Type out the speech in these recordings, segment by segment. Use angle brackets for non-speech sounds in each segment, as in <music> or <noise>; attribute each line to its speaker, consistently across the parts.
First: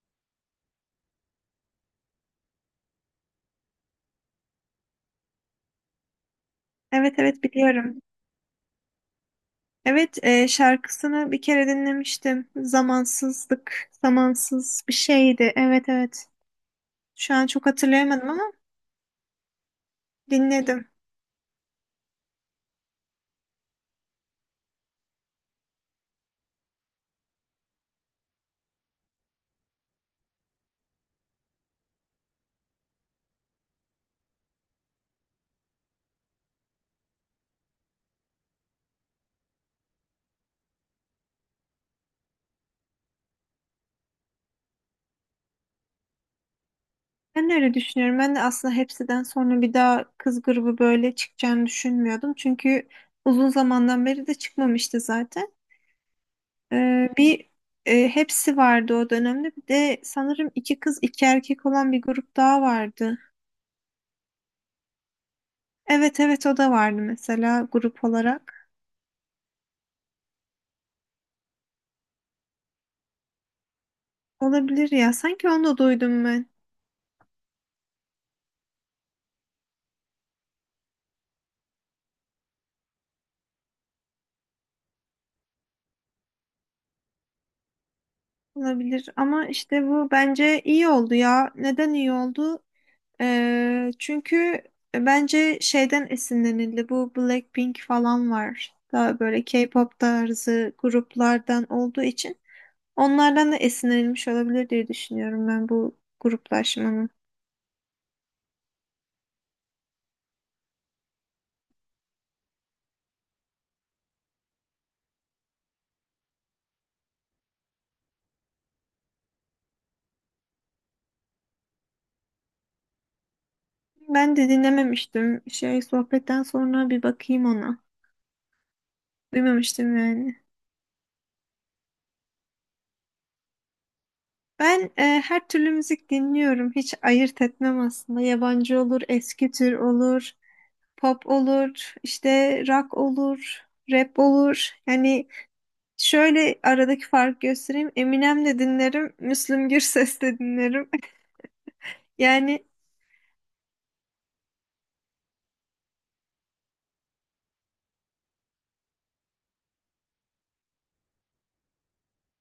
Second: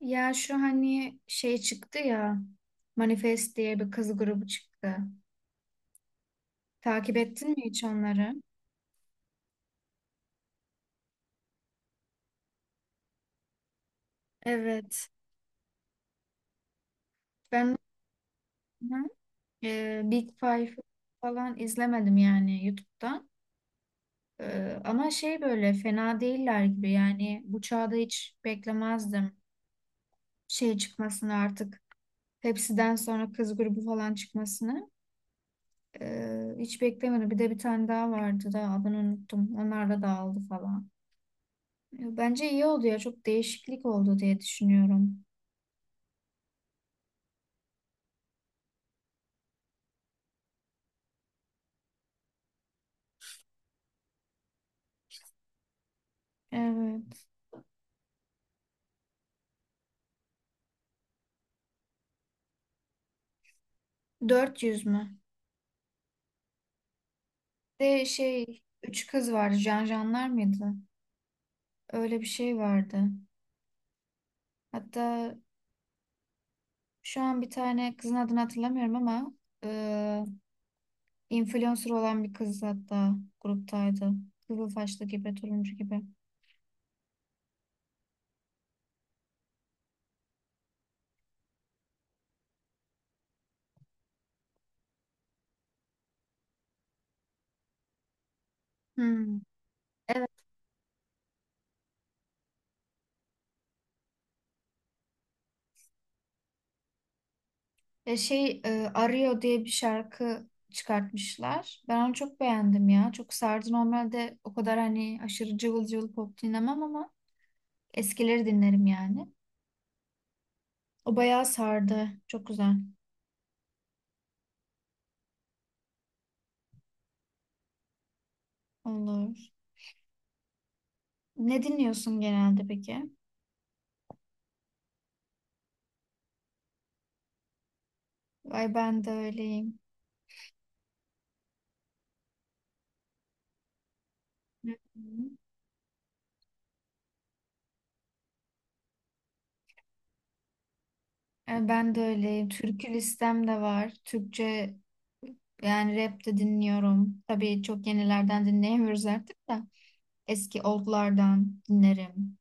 Speaker 1: Ya şu hani şey çıktı ya, Manifest diye bir kız grubu çıktı.
Speaker 2: Evet
Speaker 1: Takip
Speaker 2: evet
Speaker 1: ettin mi hiç
Speaker 2: biliyorum.
Speaker 1: onları?
Speaker 2: Evet şarkısını bir kere dinlemiştim. Zamansızlık, zamansız bir
Speaker 1: Evet.
Speaker 2: şeydi. Evet evet. Şu an çok
Speaker 1: Ben.
Speaker 2: hatırlayamadım ama
Speaker 1: Hı. Big Five
Speaker 2: dinledim.
Speaker 1: falan izlemedim yani YouTube'da. E, ama şey böyle fena değiller gibi, yani bu çağda hiç beklemezdim şey çıkmasını artık. Hepsiden sonra kız grubu falan çıkmasını. E, hiç beklemedim. Bir de bir tane daha vardı da adını unuttum. Onlar da dağıldı falan. Bence iyi oldu ya. Çok değişiklik oldu diye düşünüyorum.
Speaker 2: Ben de öyle düşünüyorum. Ben de aslında hepsiden sonra bir daha kız grubu böyle çıkacağını düşünmüyordum. Çünkü uzun zamandan beri de çıkmamıştı zaten. E,
Speaker 1: Evet.
Speaker 2: bir hepsi vardı o dönemde. Bir de sanırım iki kız iki erkek olan bir grup daha vardı.
Speaker 1: 400 mü?
Speaker 2: Evet evet o da vardı mesela
Speaker 1: De
Speaker 2: grup
Speaker 1: şey,
Speaker 2: olarak.
Speaker 1: üç kız vardı. Janjanlar mıydı? Öyle bir şey vardı.
Speaker 2: Olabilir ya.
Speaker 1: Hatta
Speaker 2: Sanki onu da duydum ben.
Speaker 1: şu an bir tane kızın adını hatırlamıyorum ama e, influencer olan bir kız hatta gruptaydı. Kızılsaçlı gibi, turuncu gibi.
Speaker 2: Olabilir ama işte bu bence iyi oldu ya. Neden iyi oldu? Çünkü bence şeyden esinlenildi. Bu Blackpink falan var. Daha
Speaker 1: Hmm.
Speaker 2: böyle K-pop
Speaker 1: Evet.
Speaker 2: tarzı gruplardan olduğu için onlardan da esinlenilmiş olabilir diye düşünüyorum ben bu gruplaşmanın.
Speaker 1: Arıyor diye bir şarkı çıkartmışlar. Ben onu çok beğendim ya. Çok sardı. Normalde o kadar hani aşırı cıvıl cıvıl pop dinlemem ama eskileri dinlerim yani. O bayağı sardı. Çok güzel.
Speaker 2: Ben de dinlememiştim. Şey sohbetten sonra bir bakayım ona.
Speaker 1: Olur.
Speaker 2: Duymamıştım yani.
Speaker 1: Ne dinliyorsun genelde peki?
Speaker 2: Ben her türlü müzik dinliyorum. Hiç ayırt etmem aslında.
Speaker 1: Ay
Speaker 2: Yabancı olur,
Speaker 1: ben de
Speaker 2: eski tür
Speaker 1: öyleyim.
Speaker 2: olur, pop olur, işte rock olur, rap
Speaker 1: Hı
Speaker 2: olur. Yani
Speaker 1: hı.
Speaker 2: şöyle aradaki farkı göstereyim. Eminem de dinlerim, Müslüm Gürses de dinlerim.
Speaker 1: Ay ben de
Speaker 2: <laughs>
Speaker 1: öyleyim.
Speaker 2: Yani
Speaker 1: Türkü listem de var. Türkçe yani rap de dinliyorum. Tabii çok yenilerden dinleyemiyoruz artık da. Eski oldlardan dinlerim.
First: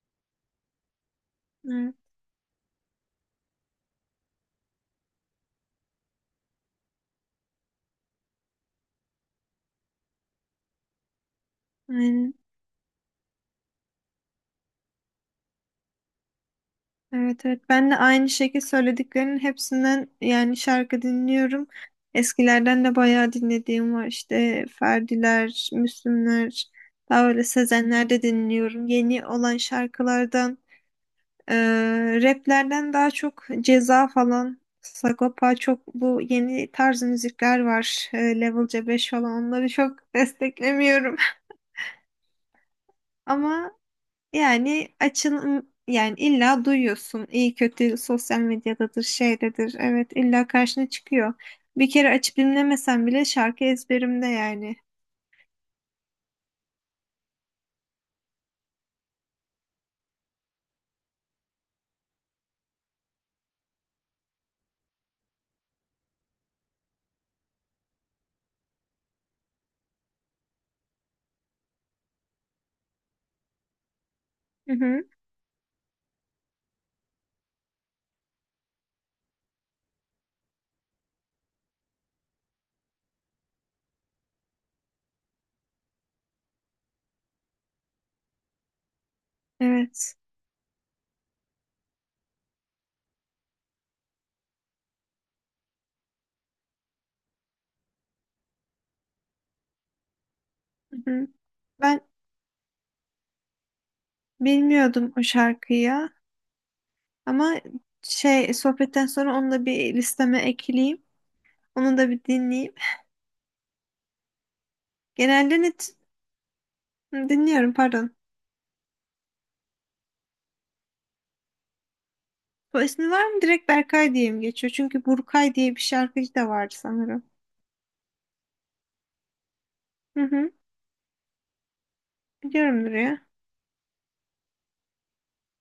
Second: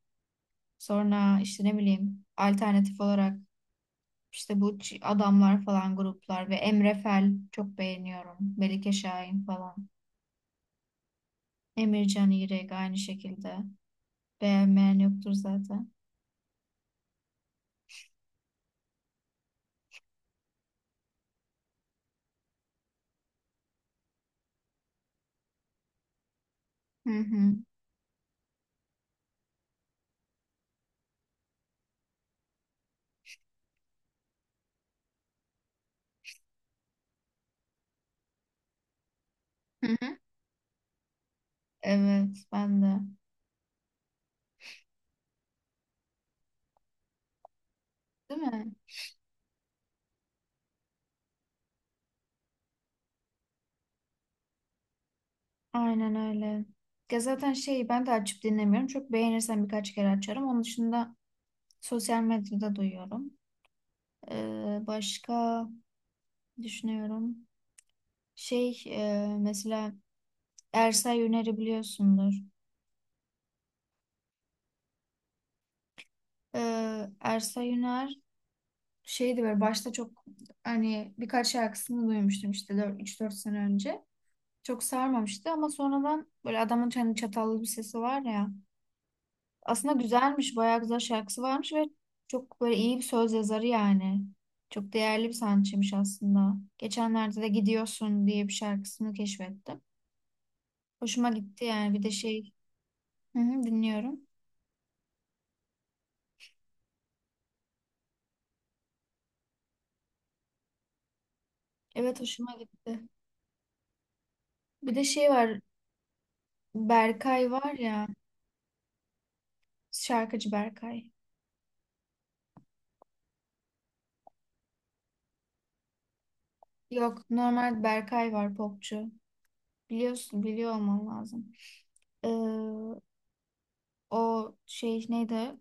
Speaker 1: Sonra işte ne
Speaker 2: evet,
Speaker 1: bileyim alternatif olarak işte adamlar falan gruplar ve Emre Fel çok beğeniyorum. Melike Şahin falan. Emircan
Speaker 2: aynen.
Speaker 1: İrek aynı şekilde. Beğenmeyen yoktur zaten.
Speaker 2: Evet evet ben de aynı şekilde söylediklerinin hepsinden yani şarkı dinliyorum. Eskilerden de bayağı dinlediğim var işte Ferdiler, Müslümler,
Speaker 1: Hı
Speaker 2: daha öyle
Speaker 1: hı.
Speaker 2: Sezenler de dinliyorum. Yeni olan şarkılardan, e, raplerden daha çok Ceza falan, Sagopa çok bu yeni tarz müzikler var. Level C5 falan onları
Speaker 1: Hı
Speaker 2: çok
Speaker 1: hı.
Speaker 2: desteklemiyorum.
Speaker 1: Evet ben de.
Speaker 2: <laughs> Ama yani açın yani illa duyuyorsun. İyi kötü sosyal
Speaker 1: Değil mi?
Speaker 2: medyadadır, şeydedir. Evet illa karşına çıkıyor. Bir kere açıp dinlemesen bile şarkı ezberimde yani.
Speaker 1: Aynen öyle. Ya zaten şeyi ben de açıp dinlemiyorum. Çok beğenirsem birkaç kere açarım. Onun dışında sosyal medyada duyuyorum. Başka düşünüyorum. Mesela Ersay Yüner'i biliyorsundur.
Speaker 2: Hı hı,
Speaker 1: Ersay Yüner şeydi böyle başta çok, hani birkaç şarkısını duymuştum işte 3 4 sene önce. Çok sarmamıştı ama sonradan böyle adamın hani çatallı bir sesi var ya. Aslında
Speaker 2: evet.
Speaker 1: güzelmiş, bayağı güzel şarkısı varmış ve çok böyle iyi bir söz yazarı yani. Çok değerli bir sanatçıymış aslında. Geçenlerde de Gidiyorsun diye bir şarkısını keşfettim.
Speaker 2: Hı hı.
Speaker 1: Hoşuma gitti yani,
Speaker 2: Ben
Speaker 1: bir de şey, hı hı, dinliyorum.
Speaker 2: bilmiyordum o şarkıyı ya, ama şey sohbetten sonra onu da bir listeme ekleyeyim. Onu da
Speaker 1: Evet,
Speaker 2: bir
Speaker 1: hoşuma
Speaker 2: dinleyeyim.
Speaker 1: gitti. Bir de şey var,
Speaker 2: Genelde net
Speaker 1: Berkay var
Speaker 2: dinliyorum,
Speaker 1: ya,
Speaker 2: pardon.
Speaker 1: şarkıcı Berkay.
Speaker 2: Bu ismi var mı? Direkt Berkay diye mi geçiyor? Çünkü Burkay diye bir şarkıcı da vardı sanırım.
Speaker 1: Yok, normal Berkay var, popçu.
Speaker 2: Hı
Speaker 1: Biliyorsun,
Speaker 2: hı.
Speaker 1: biliyor olman lazım.
Speaker 2: Biliyorumdur ya.
Speaker 1: O şey neydi?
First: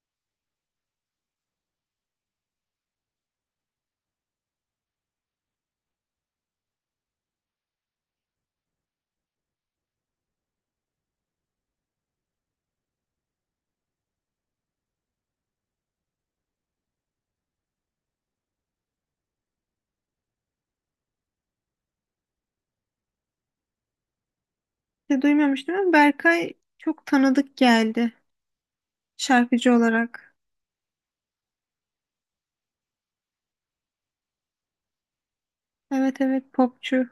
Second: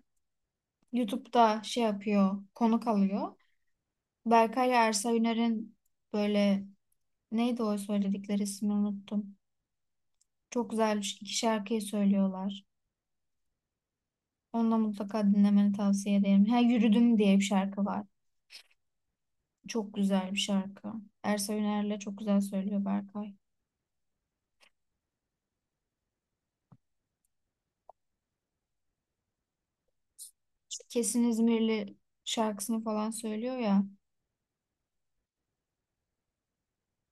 Speaker 1: YouTube'da şey yapıyor, konuk alıyor. Berkay Ersa Üner'in böyle, neydi o söyledikleri, ismini unuttum. Çok güzel iki şarkıyı söylüyorlar. Onu da mutlaka dinlemeni tavsiye ederim. Ha Yürüdüm diye bir şarkı var. Çok güzel bir şarkı. Ersa Üner'le çok güzel söylüyor Berkay.
Speaker 2: De duymamıştım ama Berkay çok tanıdık geldi şarkıcı olarak.
Speaker 1: İşte Kesin İzmirli şarkısını falan söylüyor ya.
Speaker 2: Evet evet popçu.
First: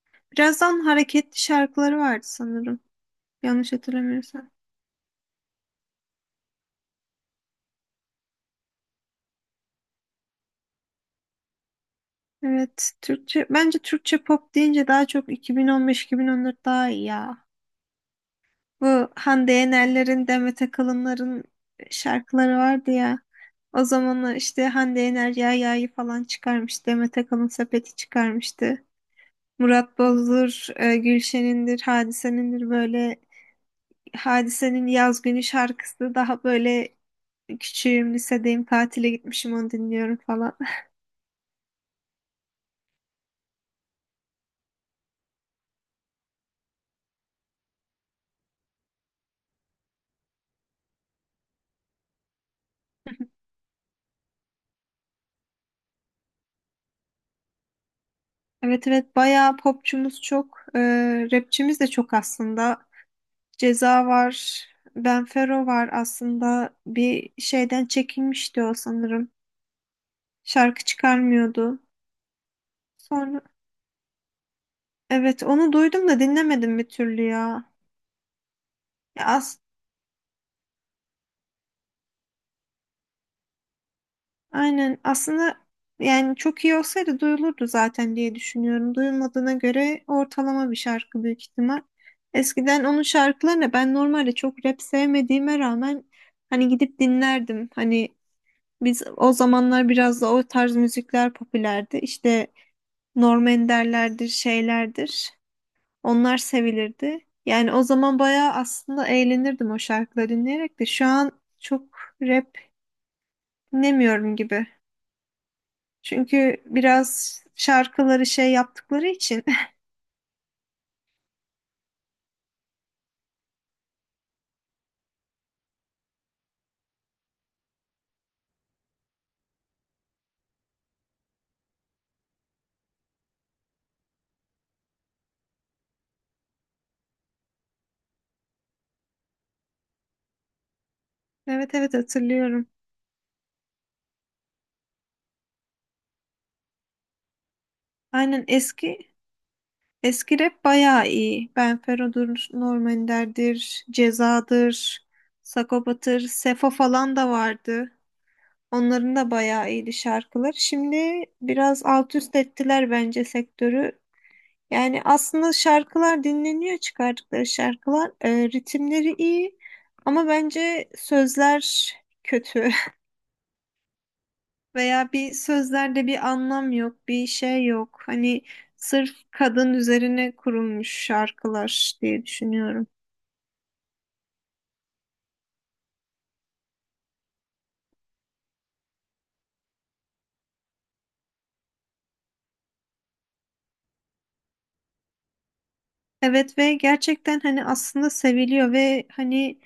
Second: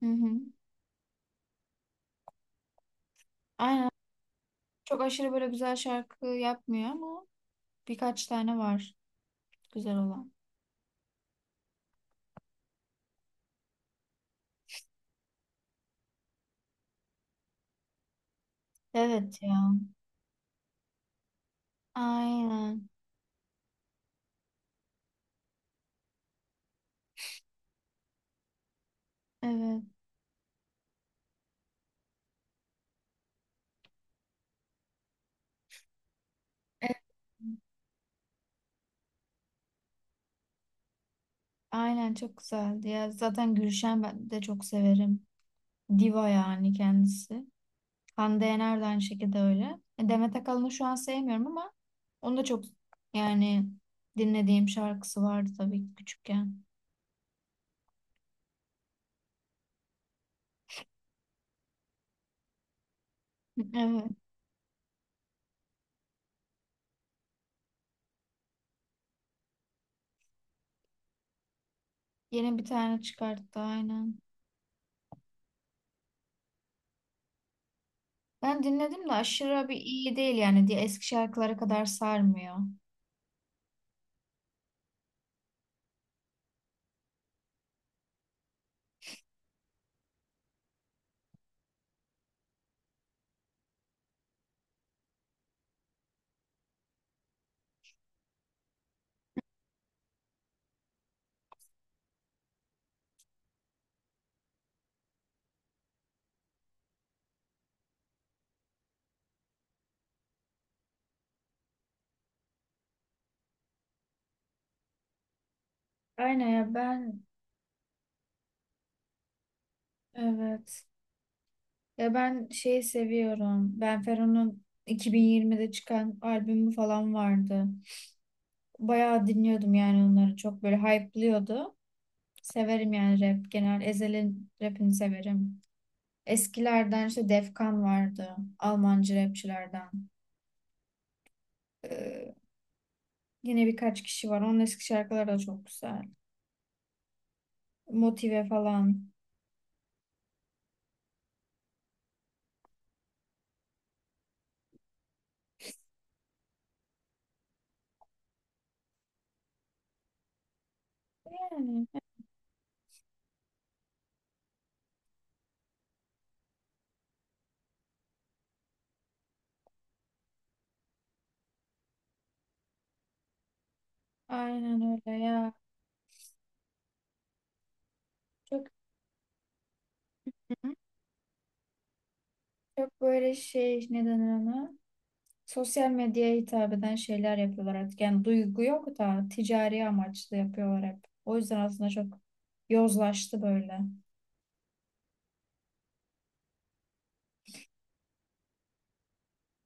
Speaker 1: Hı hı.
Speaker 2: Birazdan hareketli şarkıları vardı sanırım. Yanlış
Speaker 1: Aynen.
Speaker 2: hatırlamıyorsam.
Speaker 1: Çok aşırı böyle güzel şarkı yapmıyor ama birkaç tane var güzel olan.
Speaker 2: Evet, Türkçe bence Türkçe pop deyince daha çok 2015-2014 daha iyi ya. Bu
Speaker 1: Evet ya.
Speaker 2: Hande Yener'lerin, Demet Akalın'ların şarkıları
Speaker 1: Aynen.
Speaker 2: vardı ya. O zamanlar işte Hande Yener Yahya'yı falan çıkarmış. Demet Akalın sepeti çıkarmıştı.
Speaker 1: Evet.
Speaker 2: Murat Boz'dur, Gülşen'indir, Hadise'nindir, böyle Hadise'nin Yaz Günü şarkısı daha
Speaker 1: Evet.
Speaker 2: böyle küçüğüm lisedeyim tatile gitmişim onu dinliyorum falan. <laughs>
Speaker 1: Aynen çok güzeldi ya. Zaten Gülşen ben de çok severim. Diva yani kendisi. Hande Yener de aynı şekilde öyle. Demet Akalın'ı şu an sevmiyorum ama onu da çok, yani dinlediğim şarkısı vardı tabii ki küçükken.
Speaker 2: Evet evet bayağı popçumuz çok. Rapçimiz de çok aslında. Ceza
Speaker 1: Evet.
Speaker 2: var. Benfero var aslında. Bir şeyden çekinmişti o sanırım. Şarkı çıkarmıyordu.
Speaker 1: Yeni bir tane
Speaker 2: Sonra
Speaker 1: çıkarttı aynen.
Speaker 2: evet onu duydum da dinlemedim bir türlü ya.
Speaker 1: Ben dinledim de
Speaker 2: Ya as-
Speaker 1: aşırı bir iyi değil yani, diye eski şarkılara kadar sarmıyor.
Speaker 2: Aynen aslında yani çok iyi olsaydı duyulurdu zaten diye düşünüyorum. Duyulmadığına göre ortalama bir şarkı büyük ihtimal. Eskiden onun şarkılarını ben normalde çok rap sevmediğime rağmen hani gidip dinlerdim. Hani biz o zamanlar biraz da o tarz müzikler popülerdi. İşte Norm Ender'lerdir, şeylerdir. Onlar sevilirdi. Yani o zaman bayağı aslında eğlenirdim o şarkıları dinleyerek de şu an çok rap dinlemiyorum gibi.
Speaker 1: Aynen
Speaker 2: Çünkü
Speaker 1: ya ben
Speaker 2: biraz şarkıları şey yaptıkları için. <laughs>
Speaker 1: evet Ya ben şeyi seviyorum. Ben Fero'nun 2020'de çıkan albümü falan vardı. Bayağı dinliyordum yani onları. Çok böyle hype'lıyordu. Severim yani rap genel. Ezel'in rapini severim. Eskilerden işte Defkan vardı. Almancı rapçilerden.
Speaker 2: Evet evet
Speaker 1: Ee,
Speaker 2: hatırlıyorum.
Speaker 1: Yine birkaç kişi var. Onun eski şarkıları da çok güzel. Motive
Speaker 2: Aynen
Speaker 1: falan.
Speaker 2: eski eski rap bayağı iyi. Benfero'dur, Norm Ender'dir, Ceza'dır, Sagopa'dır, Sefo falan da vardı. Onların da bayağı iyiydi şarkılar. Şimdi biraz
Speaker 1: Yani
Speaker 2: alt üst ettiler bence sektörü. Yani aslında şarkılar dinleniyor çıkardıkları şarkılar. Ritimleri iyi ama bence sözler kötü. <laughs>
Speaker 1: aynen
Speaker 2: Veya
Speaker 1: öyle
Speaker 2: bir
Speaker 1: ya.
Speaker 2: sözlerde bir anlam yok, bir şey yok. Hani
Speaker 1: Çok,
Speaker 2: sırf kadın üzerine kurulmuş şarkılar diye düşünüyorum.
Speaker 1: böyle şey, ne denir ona? Sosyal medyaya hitap eden şeyler yapıyorlar artık. Yani duygu yok da ticari amaçlı yapıyorlar hep. O yüzden aslında çok yozlaştı böyle.
Speaker 2: Evet ve gerçekten hani aslında seviliyor ve hani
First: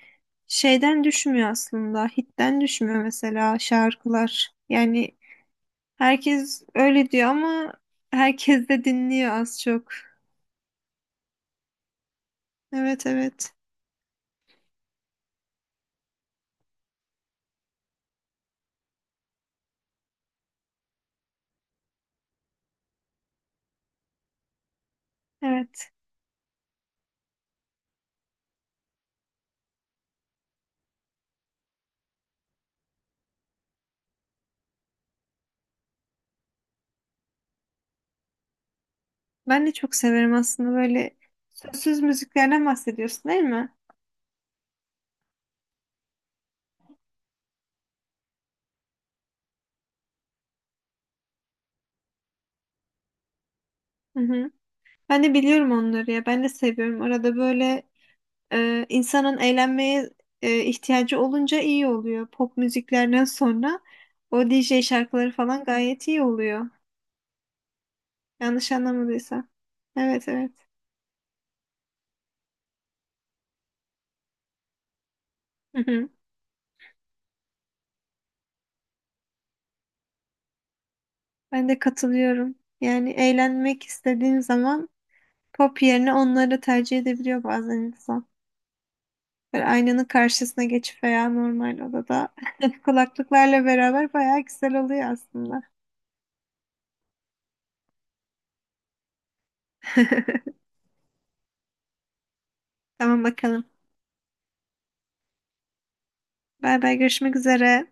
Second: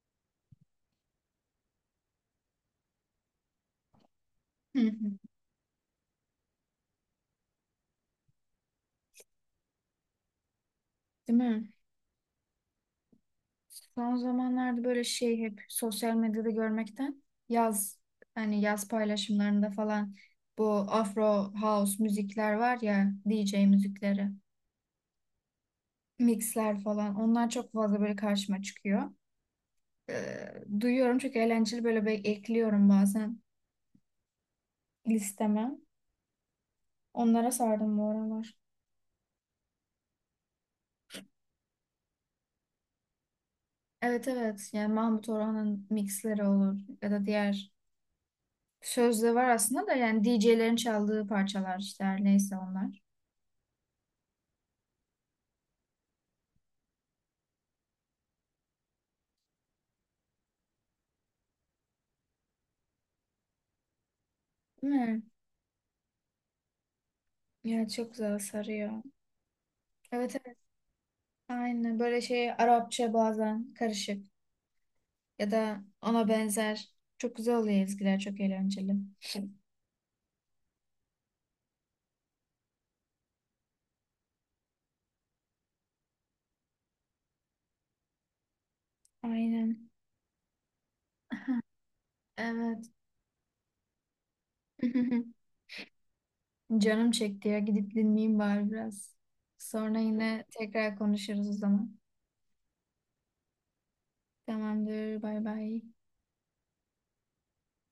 Speaker 2: şeyden düşmüyor aslında. Hitten düşmüyor mesela şarkılar.
Speaker 1: Hı
Speaker 2: Yani
Speaker 1: hı.
Speaker 2: herkes öyle diyor ama herkes de dinliyor az çok.
Speaker 1: Değil mi?
Speaker 2: Evet evet.
Speaker 1: Son zamanlarda böyle şey, hep sosyal medyada görmekten, yaz hani yaz paylaşımlarında falan, bu Afro House müzikler var ya, DJ müzikleri,
Speaker 2: Evet.
Speaker 1: mixler falan, onlar çok fazla böyle karşıma çıkıyor. Ee, Duyuyorum, çok eğlenceli, ekliyorum bazen listeme. Onlara sardım bu aralar.
Speaker 2: Ben de çok severim aslında böyle sözsüz müziklerden bahsediyorsun değil mi?
Speaker 1: Evet evet, yani Mahmut Orhan'ın mixleri olur ya da diğer, sözde var aslında da, yani DJ'lerin çaldığı parçalar işte, her neyse onlar.
Speaker 2: Hı hı. Ben de biliyorum onları ya. Ben de seviyorum. Arada böyle insanın eğlenmeye ihtiyacı olunca iyi oluyor. Pop müziklerden sonra o DJ
Speaker 1: Değil mi?
Speaker 2: şarkıları falan gayet iyi oluyor.
Speaker 1: Ya çok güzel
Speaker 2: Yanlış
Speaker 1: sarıyor.
Speaker 2: anlamadıysam. Evet
Speaker 1: Evet
Speaker 2: evet.
Speaker 1: evet, aynı böyle şey, Arapça bazen karışık ya
Speaker 2: Hı
Speaker 1: da
Speaker 2: hı.
Speaker 1: ona benzer, çok güzel oluyor ezgiler, çok eğlenceli.
Speaker 2: Ben de katılıyorum. Yani eğlenmek istediğin zaman pop yerine onları tercih edebiliyor bazen insan. Böyle
Speaker 1: Aynen.
Speaker 2: aynanın karşısına geçip veya
Speaker 1: <laughs>
Speaker 2: normal odada <laughs>
Speaker 1: Evet.
Speaker 2: kulaklıklarla beraber bayağı güzel oluyor
Speaker 1: <laughs>
Speaker 2: aslında.
Speaker 1: Canım çekti ya, gidip dinleyeyim bari biraz. Sonra yine
Speaker 2: <laughs>
Speaker 1: tekrar konuşuruz o zaman.
Speaker 2: Tamam bakalım.
Speaker 1: Tamamdır, bay bay.
Speaker 2: Bay bay, görüşmek üzere.